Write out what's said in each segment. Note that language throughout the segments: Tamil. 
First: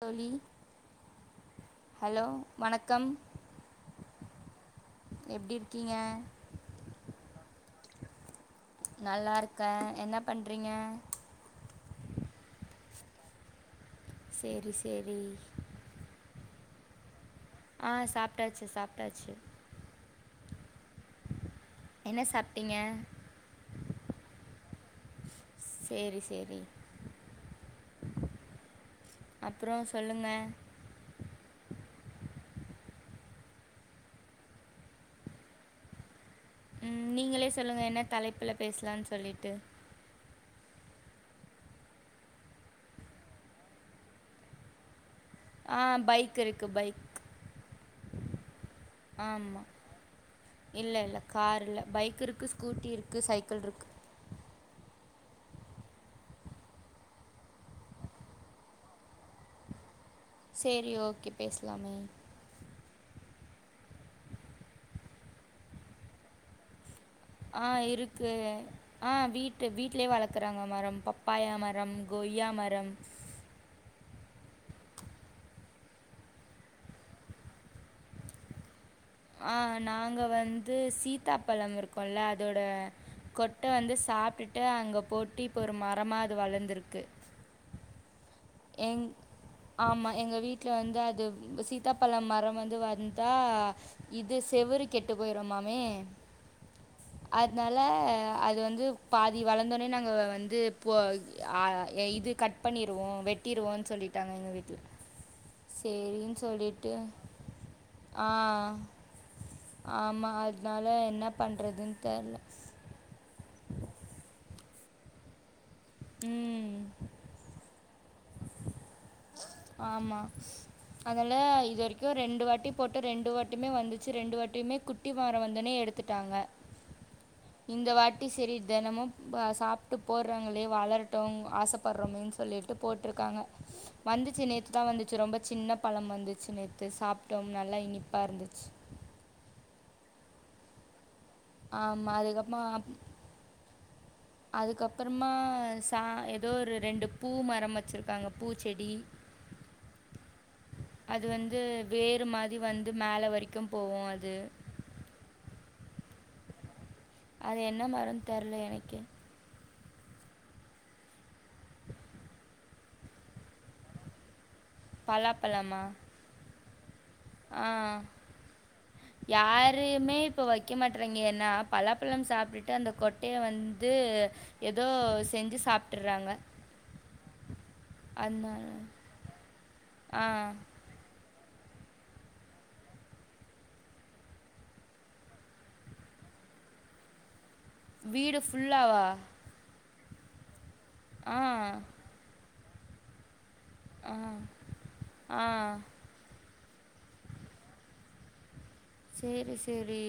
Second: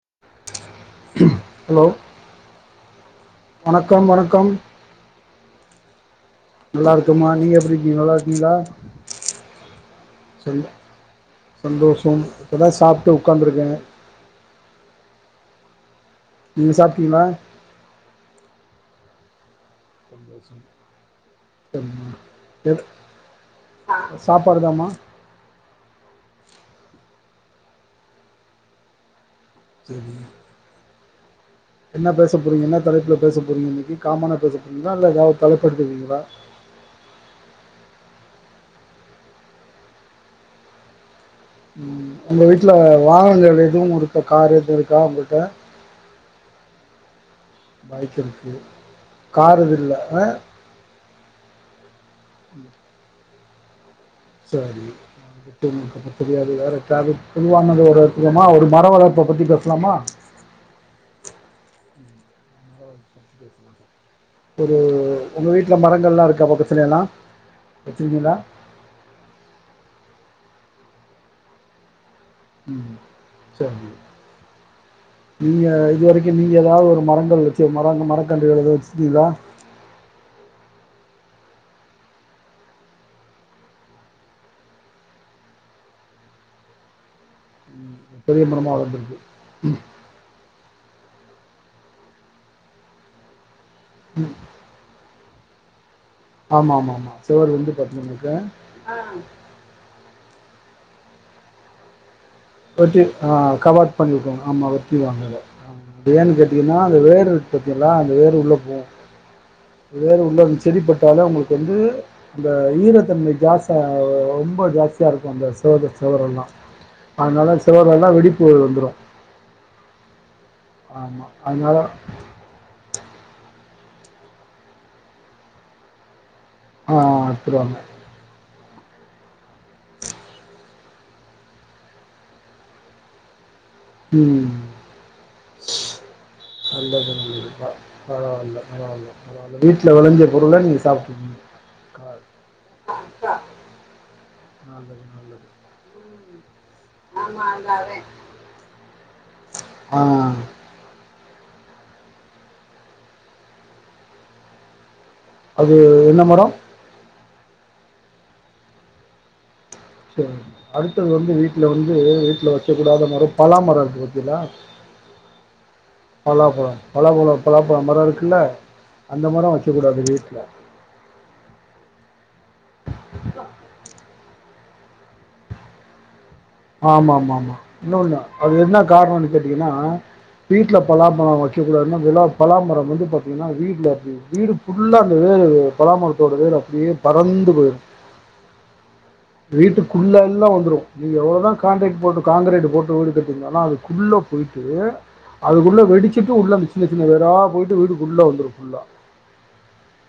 தோலி ஹலோ வணக் கம் வணக்கம் வணக்கம் எப்படி இருக்கீங்க நல்லா இருக்கம்மா நீங்க எப்டி நீங்க நல்லாருக்கீளா நல்லாருக்க என்ன பண்றீங்க சந்தோஷம் இப்ப தா சாப்ட்டு உக்காந்துருக்க சேரி சேரி நீங்க சாப்டிங்களா ஆ சாப்டாச்சு சாப்டாச்சு சந்தோஷோ என்ன சாப்பிட்டீங்க எடுத் சாப் பருதாமா செரி செரி அப்புறோ சரி சொல்லுங்க என்ன பேச போறீங்க என்ன தலைப்புல பேச போறீங்க இன்னிக்கு காமனா பேச போறீங்களா இல்ல ஏதாவது தலைப்ப எடுத்துட்டு வந்துருக்கீங்களா ம் நீங்களே சொல்லுங்க என்ன தலைப்புல பேசலான் சொல்லிட்டு உங்க வீட்ல வாகனங்கள் எதுவு இருக்கா காரு எது இருக்கா உங்க ஆ பைக் இருக்கு பைக் பைக் இருக்கு காரு எது இல்ல அ காரில்ல பைக் க் இருக்கு ஸ்கூட்டி இருக்கு சைக் க்குள் இருக்கு சேரி தெரியாது வேறக்காவது குழுவானது ஒருமா ஒரு மர வளர்ப்ப பத்தி பேசலாமா சேரி ஓகே பேசலாமே ஒரு உங்க வீட்ல மரங்கள் எல்லா இருக்கா பக்கத்துல எல்லா ஆ இருக்கு ஆ வீட்டு வீட்லயே வளக் இருக்கறாங்க மரம் பப்பாயா மரம் கொய்யா மரம். ம் சேரிங்க நீங்க இது வரைக்கு நீங்க ஏதாவது ஒரு மரங்கள் வெச்சு மர மரக்கன்றுகள் எதாச் ஆ நாங்க வந்து சீத்தா பழம் இருக்கும்ல அதோட கொட்ட வந்து சாப்டுட்டு அங்க போட்டு இப்போ ஒரு மரமா அது வளந்துருக்கு பெரிய மரமா எங் வளந்திருக்கு ஆமா எங்க வீட்ல வந்து அத் அது சீத்னதாப்பழம் மரோ வந்து வந்தா இது செவுரு கெட் கெட்டு போயிருமாமே ஆமா ஆமா ஆமா செவுரு வந்து அதனால பாத்தீங்கன்னாக்க அது வந்து பாதி வளந்தோனே நாங்க வந் இது போ அ எ இது கட் பண்ணிருவோ வெட் கவாத் பண்ணி விட்ருவாங்க ஆமா வெட்டிருவாங்க அத ஆ அது ஏன் சரின்னு கேட்டீங்கன்னா சொல்லிட்டு அந்த வேறு பாத்தீங்களா அந்த ஆ வேர் உள்ள போவு வேறு ஆமாம் உள்ள அதனால என்ன செடிப்பட்டாலே உங்களுக்கு வந்து பண்ணுறதுன்னு தெரில அந்த ஈரத்தன்மை ஜாஸ்தியா ரொம்ப ஜாஸ்தியா இருக்கு அந்தஸ் சேரு செவுரெல்லா ம் அதனால சொவரெல்லா வெடிப்பு வந்துரு ஆமா அதனால இது வரைக்கு ரெண்டு வாட்டி போட் டு ரெண்டு வாட்டிமே வந்துச்சு ரெண்டு வாட்டிமே குட்டி மரோ வந்தோனே எடுத்துட்டாங்க ஆ எடுத்துருவாங்க இந்த வாட்டி சேரி தினமு சாப்டு போறாவங்களே வளரட்டு ஆசப்பறோமேன் சொல்லிட்டு போட்ருக்காங்க வந்துச்சு ம். நேத்துதா வந்துச்சு ரொம்ப சின்ன பழம் வந்துச்சு நேத்து நல்லது, நல்லது. சாப்டோம் ப நல்லா இனிப்பா பரவால்ல, இருந்துச்சு பரவால்ல, பரவால்ல. வீட்ல வெளஞ்ச பொருள நீங்க சாப்ருக்கீங்க ஆமா அதுக்கப்புறமா நல்லது, அதுக்கப்புறமா நல்லது. தா எ தோ ஒரு ரெண்டு பூ மரம் வெச்சுருக்காங்க பூச்செடி ஆ அது வந் து வேறு மாரி வந்து மேல வரைக்கும் போவு அது அது என்ன மரோ அது என்ன மரன் தெர்ல எனக்கே சேரி அடுத்தது வந்து வீட்ல வந்து வீட்ல வெக்க கூடாத மரோ பலாமரோ இருக்கு பாத்தியலா பலாப்பழமா பலாப்பழம் ஆ பலாப்பழம் மரம் இருக்குல்ல, அந்த மரம் வைக்கக்கூடாது யாருமே வீட்ல. இப்ப வெக்க மாட்றாங்க ஏன்னா பலாப்பழம் சாப்டுட்டு அந்த கொட்டைய வந்து ஏதோ செஞ்சு சாப்டுறாங்க ஆமா ஆமா ஆமா இன்னொன்னு அது என்ன காரணன் கேட்டீங்கன்னா ஆ வீட்ல பலாபழம் வெக் க்க கூடாது மா விழாப் பலாமரோ வந்து பாத்திங்கனா வீடு ஃபுல்லா அந்த வேரு பலாமரத்தோட வேரு அப்டியே பறந்து போயிரு வீடு ஃபுல்லாவா குள்ள எல்லா வந்துரு நீ எவ்ளோதா ஆ தா காங்ரேட் போட்டு காங்கிரேட் போட் ரோடு கட்டிங்தா ஏன்னா அதுக்குள்ள ஆ போயிட்டு ஆ அதுக்குள்ள வெடிச்சுட்டு உள்ள வந்துருச்சு சின்ன சின்ன வேரா போயிட்டு வீட்டுக்குள்ள வந்துரு ஃபுல்லா சேரி சேரி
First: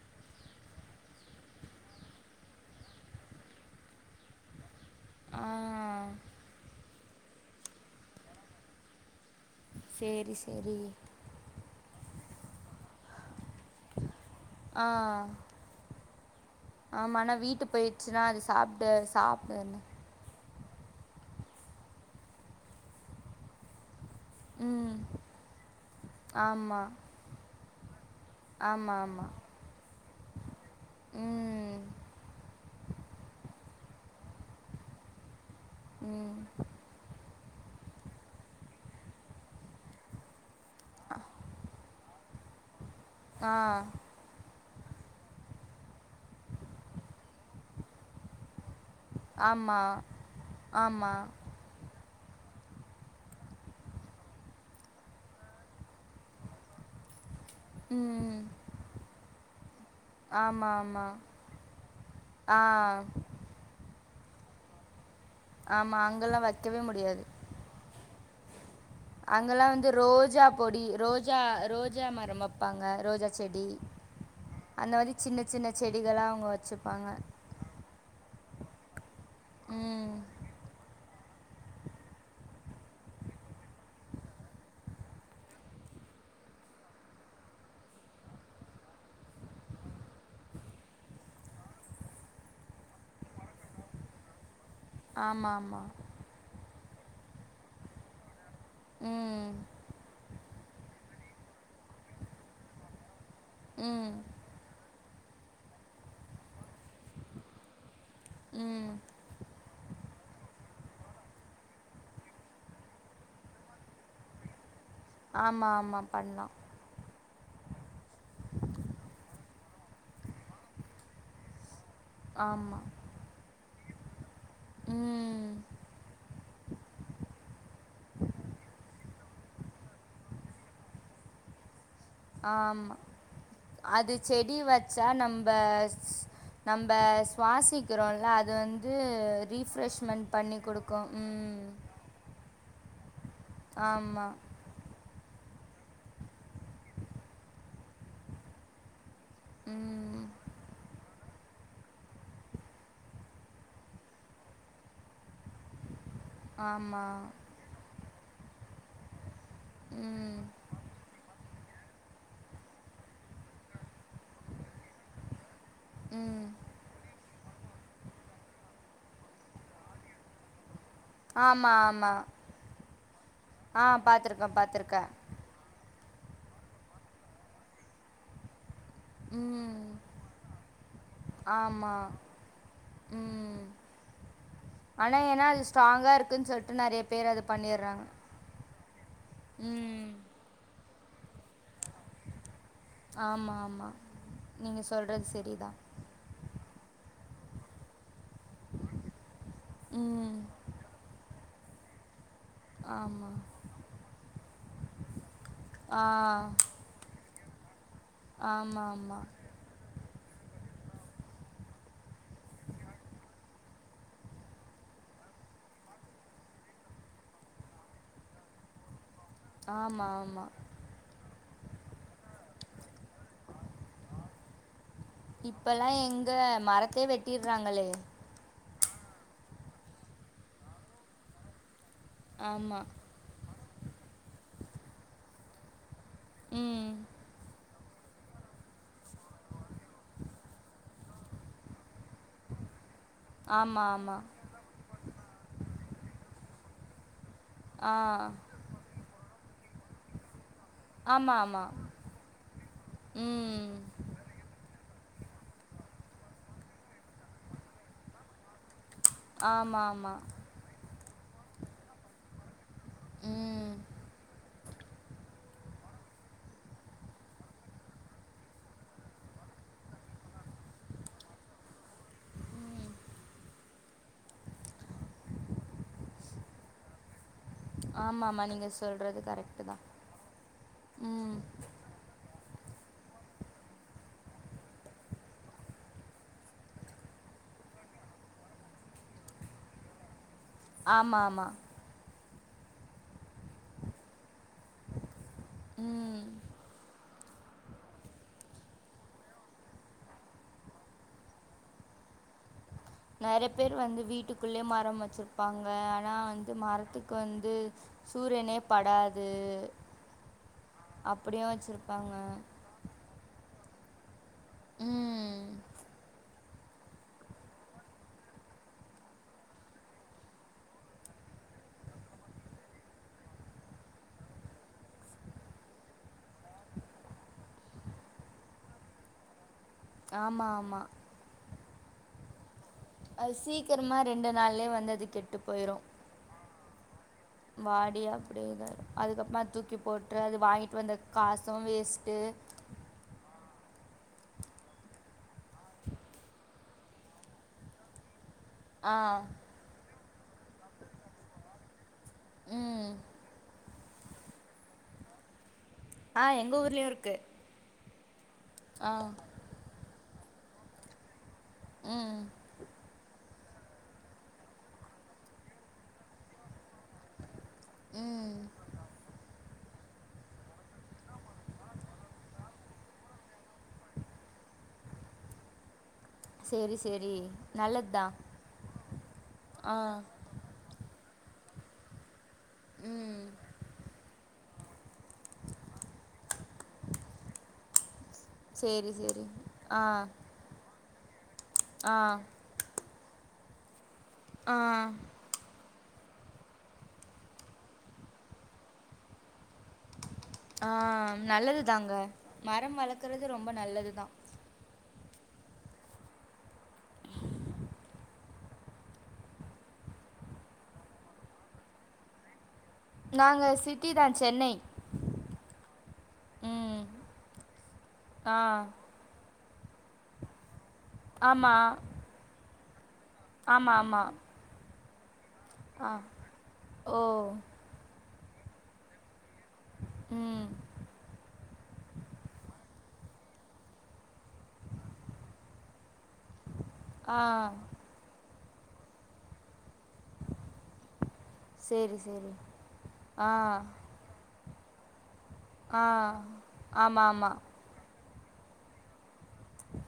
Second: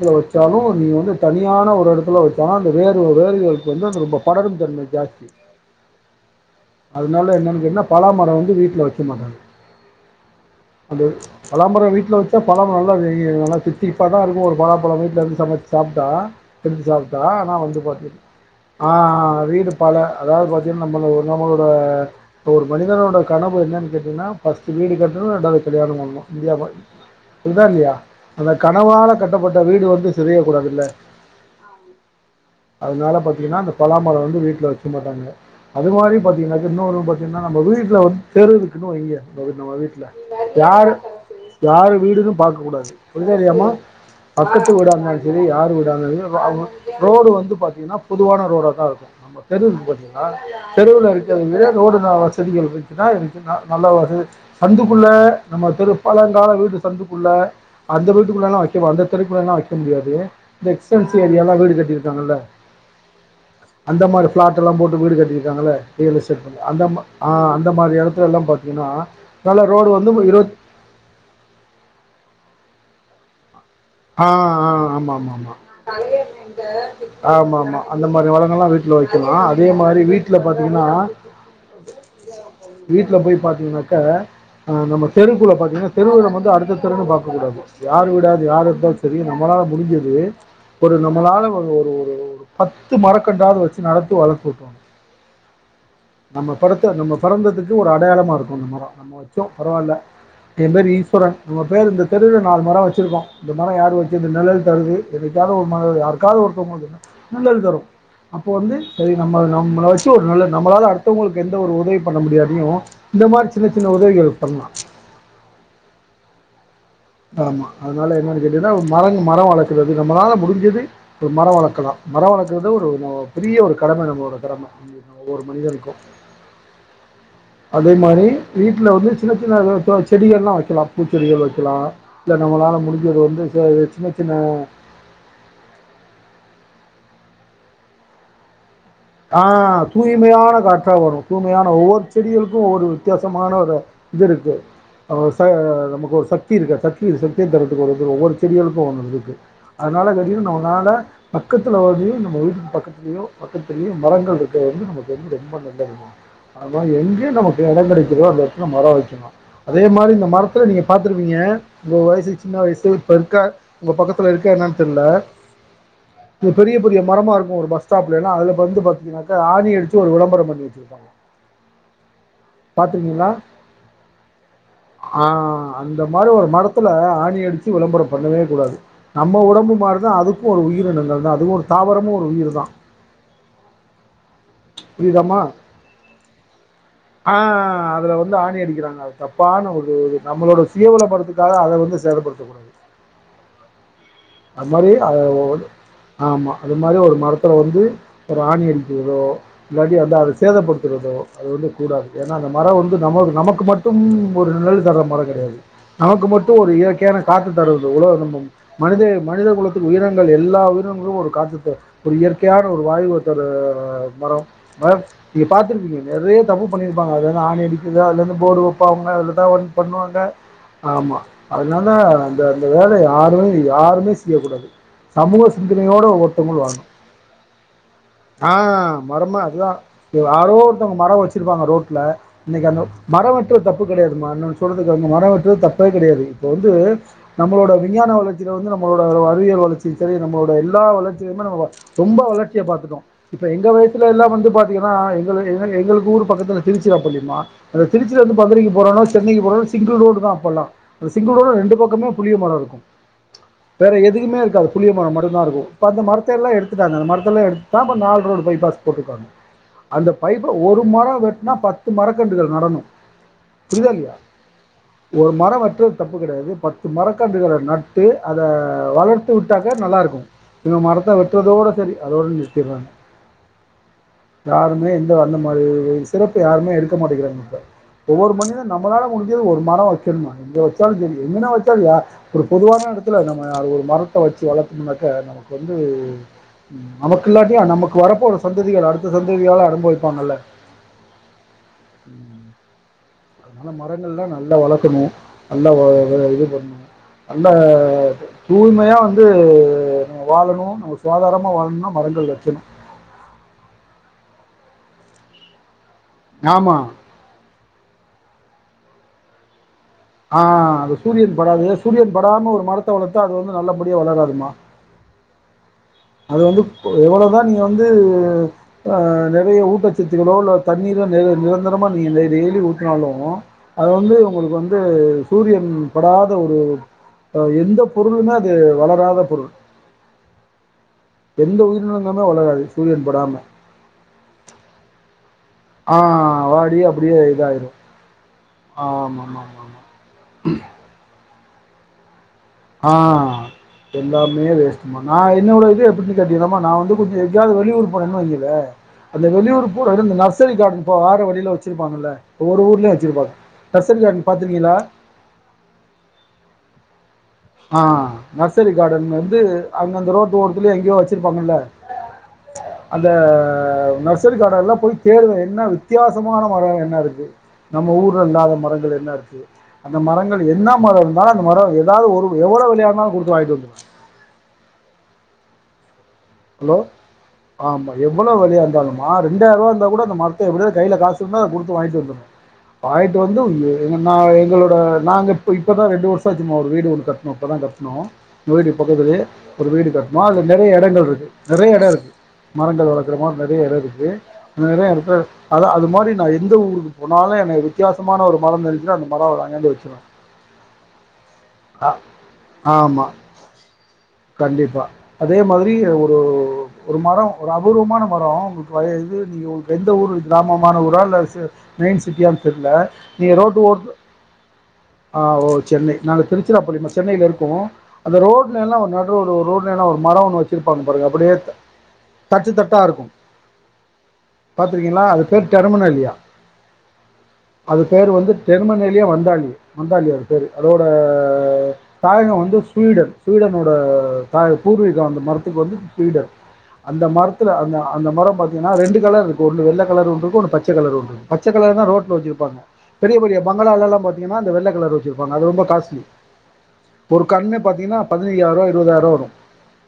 இத வெச்சாலும் நீ வந்து தனியான ஒரு எடத்துல வெச்சாலு அந்த வேறு வேறுகளுக்கு வந்து அந்த ரொம்ப படரும் தன்மை ஜாஸ்த் ஆ அதனால என்னன் கேட்டன்னா பலாமரோ வந்து வீட்ல வெக்க மாட்டாங்க சேரி சேரி பலா மரோ வீட்ல வெச்சா பலா மரோ நல்லா நல்லா தித்திப்பாதா இருக்கு ஒரு ஆ பலாப்பழோ வீட்ல இருந்து சமச்சு சாப்டா எடுத்து ஆமா சாப்டா ஆனா வீட்டு வந்து போயிடுச்சுன்னா பாத்தீங்னா அது ஆ சாப்ட்டு அது வீடு சாப்டுன்னு அதாவது பாத்தீன்னா நம்ம நம்மளோட ஒரு மனிதனோட கனவு வந்து என்னன் கேட் ஃபஸ்ட் வீடு ம் கட்டணு ரெண்டாவது கல்யாணம் பண்ணனு இந்தியா இந் ஆமா கேக்குதா இல்லையா அந்த ஆமா கனவால ஆமா கட்டப்பட்ட வீடு வந்து சிதரிர கூடாதுல்ல ம் அதனால பாத்தீங்கன்னா அந்த பலாமரோ வந்து வீட்ல வெக் வெக்க மாட்டாங்க அது மாரி ம் பாத்தீங்கன்னாக்க இன்னொரு [unintelligible] ஏன்னா நம்ம வீட்ல வந்து தெரு இருக்குன்னு வெயி நம்ம வீட்ல யாரு யாரு வீடுனு பாக்கக் கூடாது ஆ உள்ளரியாம அத் பக்கத்து விடா இருந்தாலு சேரி யாரு விடா வீடா இருந்தாலு சேரி ரோடு வந்து பாத்தீங்கன்னா பொதுவான ரோடாத்தா இருக்கு தெரு ஆமா இருக்கு பாத்திங்களா தெருல ஆமா இருக்குறது ரோடுதா செடிகள் வெக்கனா எனக்கு நல்லா வசதி சந்துக்குள்ள நம்ம தெரு பழங்கால வீடு சந்துக்குள்ள அந்த ம் வீட்டுக்குள்ளனா வெக்குலா அந்தருக்குள்ளனா வெக் வெக்க முடியாது இந்த ஆமா ஆமா எக்ஸ்டன்சிவ் ஏரியல்லா வீடு கட்டிருக்காங்கல்ல ஆ அந்த மார பிளட்லா போட்டு வீடு கட் டி இருக்காங்கள ஆமா அங்கெல்லா ரியலெஸ்டேட் பண்ண வைக்கவே அந்த மா முடியாது ஆ அந்த மாரி எடத் வீடெல்லாம் பாத் அங்கெல்லா வந்து ரோஜா பொடி ரோஜா ரோஜா மரம் அப் வெப்பாங்க ரோஜா செடி ஆ ஆ அந்த மாரி ஆமா ஆமா சின்ன ஆமா சின்ன செடிகளா அவங்க வச்சுப்பாங்க ஆமா ஆமா அந்த மாரி வளர் ங்களா வீட்ல வெயிப் இருக்கலா அதே மாரி ம் வீட்ல பாத்தீங்கன்னா வீட்ல போய் பாத்தீங்கன்னாக்கா ஆ நம்ம தெருக்குள்ள பாத்தீங்கன்னா தெருவுள வந்து அடுத்த தருன்னு பாக்கக் கூடாது யாரு விடாது யாரு சேரி நம்மளால முடிஞ்சது ஒரு நம்மளால ஒரு ஒரு பத்து மரக்கண்ணாவது வெச்சு நடத்தி வளத்து விட்ருவாங்க ஆமா ஆமா ட நம்ம பொறந்ததுக்கு ஒரு அடையாளமா இருக் கு அந்த மரோ நம்ம வெச்சோ ம் பரவால்ல என்ன ஈஸ்வர உங்க பேர் இந்த தெருவுல நாலு மரோ வெச்சுருக்கோ இந்த மர யாரு ம் வெச்சது நெழல் தருது என்னைக்காவது ஒரு மர யாருக்காவது ஒருத்தவங்களுக்கு நிழல் தரு அப்போ வந்து ம். செரி நம்ம நம்மலாச்சு நல்ல நம்மளால அடுத்தவுங்களுக்கு எந்த ஒரு உதவி பண்ண முடியாட்டியு இந்த மாரி சின்ன- சின்ன உதவிகள் பண்ணலா ஆமா -ஆமா பண்லா ஆமா அதனால என்னன்னு கேட்டீங்னா மரம் மர வளக்குறது நம்மளால முடிஞ்சது ஒரு மர வளர்க்கலா மர வளக்குறது ஆமா. ஒரு பெரிய ஒரு கடம நம்மளோடது ஒவ்வொரு ம். மனிதனுக்கு அதே மாரி வீட்ல வந்து சின்ன -சின்ன செடிகள்லா வெக்கலா பூ செடிகள் வெக்கலா ஆமா சின்ன அது சின்ன செடி வச்சா நம்ப ந இப்ப சுவாசிக்கிறோல அது வந்து ஆ ரீஃப்ரெஷ்மெண்ட் தூய்மையான பண்ணி காத்தா குடுக்கும். வரு ம். தூய்மையான ஒவ்வொரு செடியளுக்கு போ ஒரு வித்தியாசமான ஒரு இது ஆமா. இருக்கு ச நமக்கு ஒரு சக்தி இருக்குது சக்தி சக்திய தர்றதுக்கு ஒரு ஒவ்வொரு செடிகளுக்கு ஒவ்வொன்னு இது இருக்கு அதனால ம். திடீர்னு அவுங்கனால பக்கத்ல வந்து நம்ம வீட்டு பக்கத்துலயோ பக்கத்து பெரிய மரங்கள் இருக்க வந்து நமக்கு வந்து ரொம்ப நல்லதுங்க அதா ஆமா. எங்கே நமக்கு எடங் கெடைக்குதோ அங்க மர வெக்கணு அதே மாரி இந்த ம். மரத்ல நீங்க பாத்துருப்பீங்க உங்க வயசு சின்ன வயசு இப்ப இருக்க உங்க பக்கத்ல இருக்கா என்னன்னு தெரில ம். பெரிய பெரிய மரமா இருக்கு ஒரு பஸ் ஸ்டாப்லனா அதுல வந்து பாத்தீங்கன்னாக்க ஆணி அடுச்சு ஒரு விளம்பர பண்ணி வச்சிருப்பாங்க ஆமா ஆமா பாத்தீங்கன்னா ஆ பாத்துருக்கே பாத்துருக்கே இந்த மாரி ஒரு மரத்ல ஆணி அடிச்சு விளம்பர பண்ணவே கூடாது நம்ம ஒடம்பு ம். மாரிதா அதுக்கு ஒரு உயிரினங்கள் தா அதுவு ஒரு தாவரமு ஒரு உயிர் தா உம் ஆனா ஏனா அது ஸ்ட்ராங்கா இருக்குன் சொல்ட்டு நெறய பேர் அத ஆஹ் பண்ணிர்றாங்க அதுல வந்து ஆணி அடிக்கிறாங்க அது தப்பான ஒரு ம். நம்மளோட தீவலப்பறத்துக்காக அத வந்து செயல்படுத்தப் போறாங்க ஆமா ஆமா அது நீங்க மாரி சொல்றது சரிதான் ஆமா அது மாதரி ஒரு மரத் தோட வந்து ஒரு ஆணி அடிக்குறதோ இல்லாட்டி வந்து அத ம் சேதப்படுத்துறதோ அது வந்து கூடாது ஏன்னா அந்த மரோ வந்து நம ஆமா நமக்கு மட்டும் ஒர் ஒரு நாள்ல தர மரங் கெடையாது ஆ நமக்கு மட்டு ஒரு இயற்கையான காத்து தரு எவ்ளோ இது நம்ம ஆமா மனிதே ஆமா [unintelligible] உயிரினங்கள் எல்லா உயிரினங்களு வரு காட்டுக்குள்ள இயற்கையான ஒரு வாய்வ தர மரோ மரம் இத பாத்துருப்பீங்க நறைய தப்பு பண்ணிருப்பாங்க அதுல ஆணி அடிக்குறது அதுல வந்து போடு வெப்பாங்க அதுல எதா ஒன் ஆமா பண்ணுவாங்க ஆமா ஆமா அதனால அந்த அந்த வேல யாருமே யார் செய்யக்க கூடாது சமூக இப்பல்லாம் சிந்தனையோட எங்க ஒவ்வொருத்தவங்களு வாழனு மரத்தே வெட்டிடுறாங்களே ஆ மரமா அதுதா ஒரு ஆரோ ஒருத்தவங்க மரோ வெச்சுருப்பாங்க ரோட் ட்ல இன்னைக்கு அந் ஆமா மர வெட் வெட்றது தப்பு கெடையாதுமா இன்னொன் சொல்றத கேளுங்க மர வெட்றது தப் பே கெடையாது இப்ப வந்து ம் நம்மளோட விஞ்ஞான வளர்ச்சில வந்து நம் நம்மளோட அறிவியல் வளர்ச்சி சரி நம்மளோட எல்லா வளர்ச்சியுமே ரொம்ப வளர்ச்சிய பாத்துட்டோ இப்ப எங்க ஆமா வயசுல ஆமா எல்லா வந்து பாத்தீங்கன்னா எங்களு எங்க எங்களுக்கு ஊரு பக்கத்துல திருச்சிராப்பள்ளிம்மா அந்த ஆ திருச்சிலிருந்து மதுரைத்திரக்கு போறணு சென்னைக்கு ஒரு சங்கிள் ரோடுதா அப்பல்லா அந்த ஆமா சிங்கிள் ரோடு ஆமா ரெண்டு பக்கமே புளிய மரோ ம் இருக்கு எதுமே இருக்காது புளிய மரோ மட்டுந்தா இருக்கு இப்ப அந்த மரத்தெல்லா எடுத்துடாங்க அந்த மரத்தெல்லா எடுத்துதா இப்ப நாலு ரோடு பை பாஸ் போட்ருக்காங்க ஆமா அந்த ஆமா பைப்ப ஒரு மரோ வெட்டனா பத்து மரக்கன்றுகள் நடனு ம் புரிதா இல்லையா ஒரு மரோ வெட்றது தப்பு கெடையாது பத்து மரக்கன்றுகள நட்டு அத வளர்த்து விட்டாக்க நல்லா இருக்கு. இவங்க மரத்த வெட்றதோட சரி அதோட நிறுத்திர்றாங்க. யாருமே எந்த அந்த மாரி சிறப்பு யாருமே எடுக்க மாட்டேங்கிறாங்க இப்ப ஆமா ஒவ்வொரு ஆமா நீங்க மனிதன் நம்மளால சொல்றது முடிஞ்சது ஒரு கரெக்டு தான் மரோ வைக்கணும்மா எங்க வச்சாலு சரி ம் எங்கன வச்சாலு யா ஒரு பொதுவான எடத் துல நம்ம ஒரு மரத்த வச்சு வளத்தம்னாக்க நமக்கு வந்து ம் நமக்கு இல்லாட்டியு நமக்கு வரப்போற சந்ததிகள் அடுத்த சந்ததியாவது அனுபவிப்பாங்கல்ல ஆமா ஆமா அதனால மரங்கள்லா நல்லா வளக்கணு நல்லா அ அதாவ்து ம் இது பண்ணணு நல்ல அ தூய்மையா வந்து நம்ம வாழணு நம்ம சுகாதாரமா வாழணுன்னா மரங்கள் வைக்கணு நெறைய பேர் வந்து வீட்டுக்குள்ளயே மரம் வச்சிருப்பாங்க ஆனா வந்து ஆமா மரத்துக்கு வந்து சூரியனே படாது ஆ அது சூரியன் அப்படியும் படாது சூரியன் வச்சுருப்பாங்க படாம ஒரு மரத்த வள த்தா அது வந்து நல்லபடியா வளராது ஆமா ம் அது வந்து ப்போ எவ்வளவுதா நீங்க வந்து ஆ நெறைய ஊட்டச்சத்துகளோ இல்ல தண்ணீரோ நி நிரந்தரமா நீங்க டெ டெய்லி ஊட்டுனாலு அது வந்து உங்களுக்கு வந்து சூரியன் படாத ஒரு எந்த ஆ பொருளுமே அது வளராத பொருள் ஆமா ஆமா எந்த உயிரினங்களுமே வளராது சூரியன் அது படாம சீக்கிரமா ரெண்டு நாள்லயே வந்து அது கெட்டு போயிடும் ஆ வாடி அப்பிடியே இதாயிரு போடுக அதுக்கப்பறமா ஆமாமாமாமா தூக்கிப் போட்டு அது வாங்கிட்டு வந்த காசு வேஸ்ட்டு ஆ எல்லாமே வேஸ்ட்டுமா நா என்னோட இது எப்பிடின்னு கேட்டயின்னாம்மா நா வந்து கொஞ்ச எங்காவது வெளியூர் போறேன்னு வய் யே ஆ அந்த வெளியூர் போ கயில இந்த நர்சரி கார்டன் இப்போ வார வழில வச்சிருப்பாங்கல்ல ஒவ்வொரு ம் ஊர்லயு வச்சுருப்பாங்க நர்சரி கார்டன் பாத்துருக்கீங்களா ஆ எங்க ஊர்லயு இருக்கு ஆ நர்சரி ஆ கார்டன் வந்து அங்க அந்த ரோட் ட்டு ஓரத்துலயோ எங்கயோ வச் சுருப்பாங்கல்ல ம் அந்த ஆ நர்சரி கார்டன் எல்லா போய் தேடுவே என்ன வித்தியாசமான மரோ என்ன இருக்கு? நம்ம ஊர்ல ம் இல்லாத மரங்கள் என்ன இருக்கு? அந்த மரங்கள் என்னா மர இருந்தாலு அந்த மர ஏதாவது ஒரு எவ்வளோ வெலயா இருந்தாலு குடுத்து வாங்கிட்டு வந்துருவே ஹலோ சரி சரி ஆமா நல்லது தான் எவ்வளோ வெலயா இருந்தாலு ஆ ரெண்டாயிரூவா ஆ இருந்த கூட அந்த மரத்த எப்படியாது கையில காசு சொன்னத குடுத்து வாங்கிட்டு வந்தரணு வாங்ட்டு ம் வந்து உ நா எங்களோட இப்ப நாங்க இப்ப இப்பதா ரெண்டு வருஷோ ஆச்சும்மா ஒரு வீடு ஒன்னு கட்ணோ இப்பதா கட்ணோ வீடு சேரி பக்கதுலே சேரி ஒரு ஆ வீடு கட்ணோ அதுல நெறய இட [unintelligible] நெறய எட ஆ இருக்கு மரங்கள் வள வக்கிற மாரி நெறய எட இருக்கு ஆ நெறயா இருக்கு அத அது மாரி ந எந்த ஊருக்கு போனாலு எனக்கு வித்யாசமான ஒரு மரம் இருந்துச்சுனா அந்த மர வ ஆ நல்லதுதாங்க ஆ- மரம் ஆமா வளர்க்குறது ரொம்ப நல்லதுதா கண்டிப்பா அதே மாதிரி ஒரு ஒரு ஒரு மரோ ஒரு அபூர்வமான மரோ உங்களுக்கு வ இது நீங்க உங்களுக்கு எந்த ஊரு கிராமமான ஊரா இல்ல மெயின் சிட்டியா தெர்ல நீங்க நாங்க ரோட்டு ஓரத் சிட்டி தா சென்னை ஆ ஒ சென்னை நாங்க ம் திருச்சிராப்பள்ளிமா சென்னைல இருக்கோ அந்த ஆ ரோட்லா எல்லா நடு ரோடு என்னனா ஒரு மர ஒன்னு வெச்சிருக்க ங்க அப்படியே ஆமா தட்டுத்தட்டு த இருக்கு ஆமா ஆமா பாத்து இருக்கீங்ளா அது பேர் ஆ டெரமனல்லியா ஓ அது பேர் வந்து டெரமனல்லியே வந்தாரு அம்பானி பேரு ம் அதோட தாயக வந்து ஸ்வீடன் ஸ்வீடனோட தாய் பூர்வீக வந்து மருத்துவ வந்து ஃபீடர் அந்த ஆ மரத்ல அந்த அந்த மர பாத்த ஏன்னா ரெண்டு கலர் இருக்கு ஒன்னு வெள்ள கலர் ஒன்னு இருக்கு ஒன்னு பச்ச கலர் ஒன்னு இருக்கு பச்சக்கலர் தா சேரி ரோட்ல சேரி வெச்சிருப்பாங்க பெரிய ஆ பெரிய பங்களால எல்லா பாத்தீங்னா அந்த வெள்ளக்கலரு இருப்பங்க அது ரொம்ப ஆ காஸ்ட்லி ஆமா ஒரு ஆமா கண்ணே பாத்தீங்கன்னா பதினையாயிரோ இருபதாயிரோ வரு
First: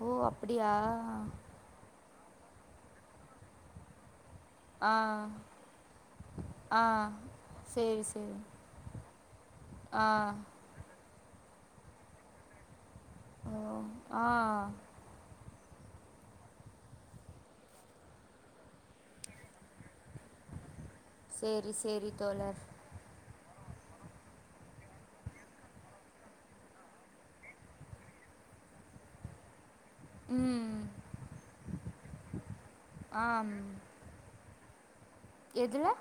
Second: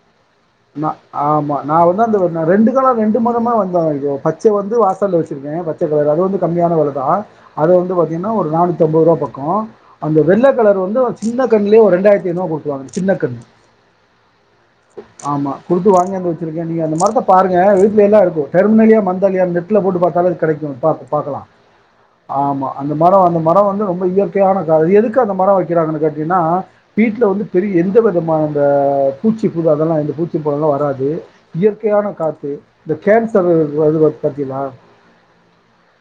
ஓ அப் மா ஆமா நா வந்து அந்த ரெண்டு காலம் ரெண்டு மதமே வந்த பத்து பச்சை வந்து ஆ வாசல வச்சருக்கே பச்ச கலர் அது வந்து கம்மியான ஆ வில தா அது வந்து சேரி பார்த்திங்கன்னா சேரி ஒரு நானூத்தம்பது ரூபா பக் அ ஆ அந்த வெள்ளை கலர் வந்து வச்சு சின்ன கண்ணுலயு ஒரு ரெண்டாயிரத்து ஐ நூறுவா போட்டுவங்க ஓ ஆ ஆமா [unintelligible] வாங்கொண்டு வச்சிருக்கே நீங்க அந்த மரத்த பாருங்க வீட்ல லா இருக்கு டெர்மனலியா மன்தலியா நெட்ல போட்டு பார்த்தாலே கெடைக்கு பாப்போ பாக்கலா சேரி சேரி தோழர் ஆமா அந்த மரோ வந்து மரம் வந்து ரொம்ப இயற்கையானது எதுக்குக்காக அந்த மரோ வைக்கிறாங்கனு கேட்டிங்கனா வீட்ல வந்து பெரிய எந்த விதமான இந்த பூச்சி புழு அதெல்லா பூச்சி புழுவெல்லா ம் வராது இயற்கையான காற்று இந்த கேன்சர் ஆம் இது வருது பாத்தீங்களா எதுல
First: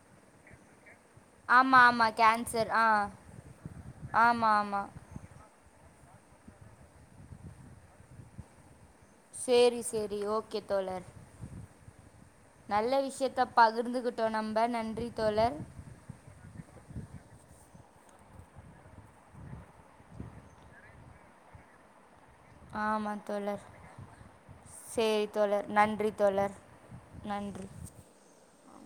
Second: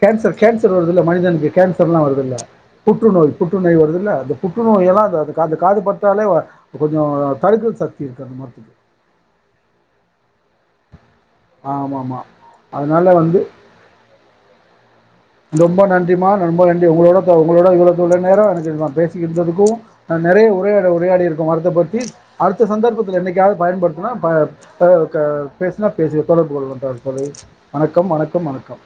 கேன்சர் கேன்சர் வருது ல்ல மனிதனுக்கு ஆமா கேன்சர்ல்லா ஆமா வருதுல கேன்சர் ஆ புற்றுநோய் புற்றுநோய் வருதுல ஆமா ஆமா புற்றுநோய எல்லாம் அந்த காத்துப்பட் தலைவ கொஞ்சோ தடுக்கர சக்தி கமத்துது செரி செரி ஓகே தோழர் ஆமாமா. நல்ல அதனால வந்து விஷயத்த பகிர்ந்துகிட்டோ நம்ப நன்றி தோழர் ரொம்ப நன்றிம்மா ரொம்ப நன்றி உங்களோட இப்ப உங்களோட இவ்வளவு நேரம் பேசுகிட்டு இருக்கோ நிறைய உரையாடல் உரையாடி இருக்கோ மரத்த பத்தி அடுத்த ஆமா சந்தர்பத்தில என்னைக்குாவது தோழர் பயன்படுத்தனா ப ப க சேரி தோழர் பேசினா நன்றி தொடர்பு தோழர் கொள்ளவு தோழி நன்றி வணக்கம் வணக்கம் க்கு வணக்கம்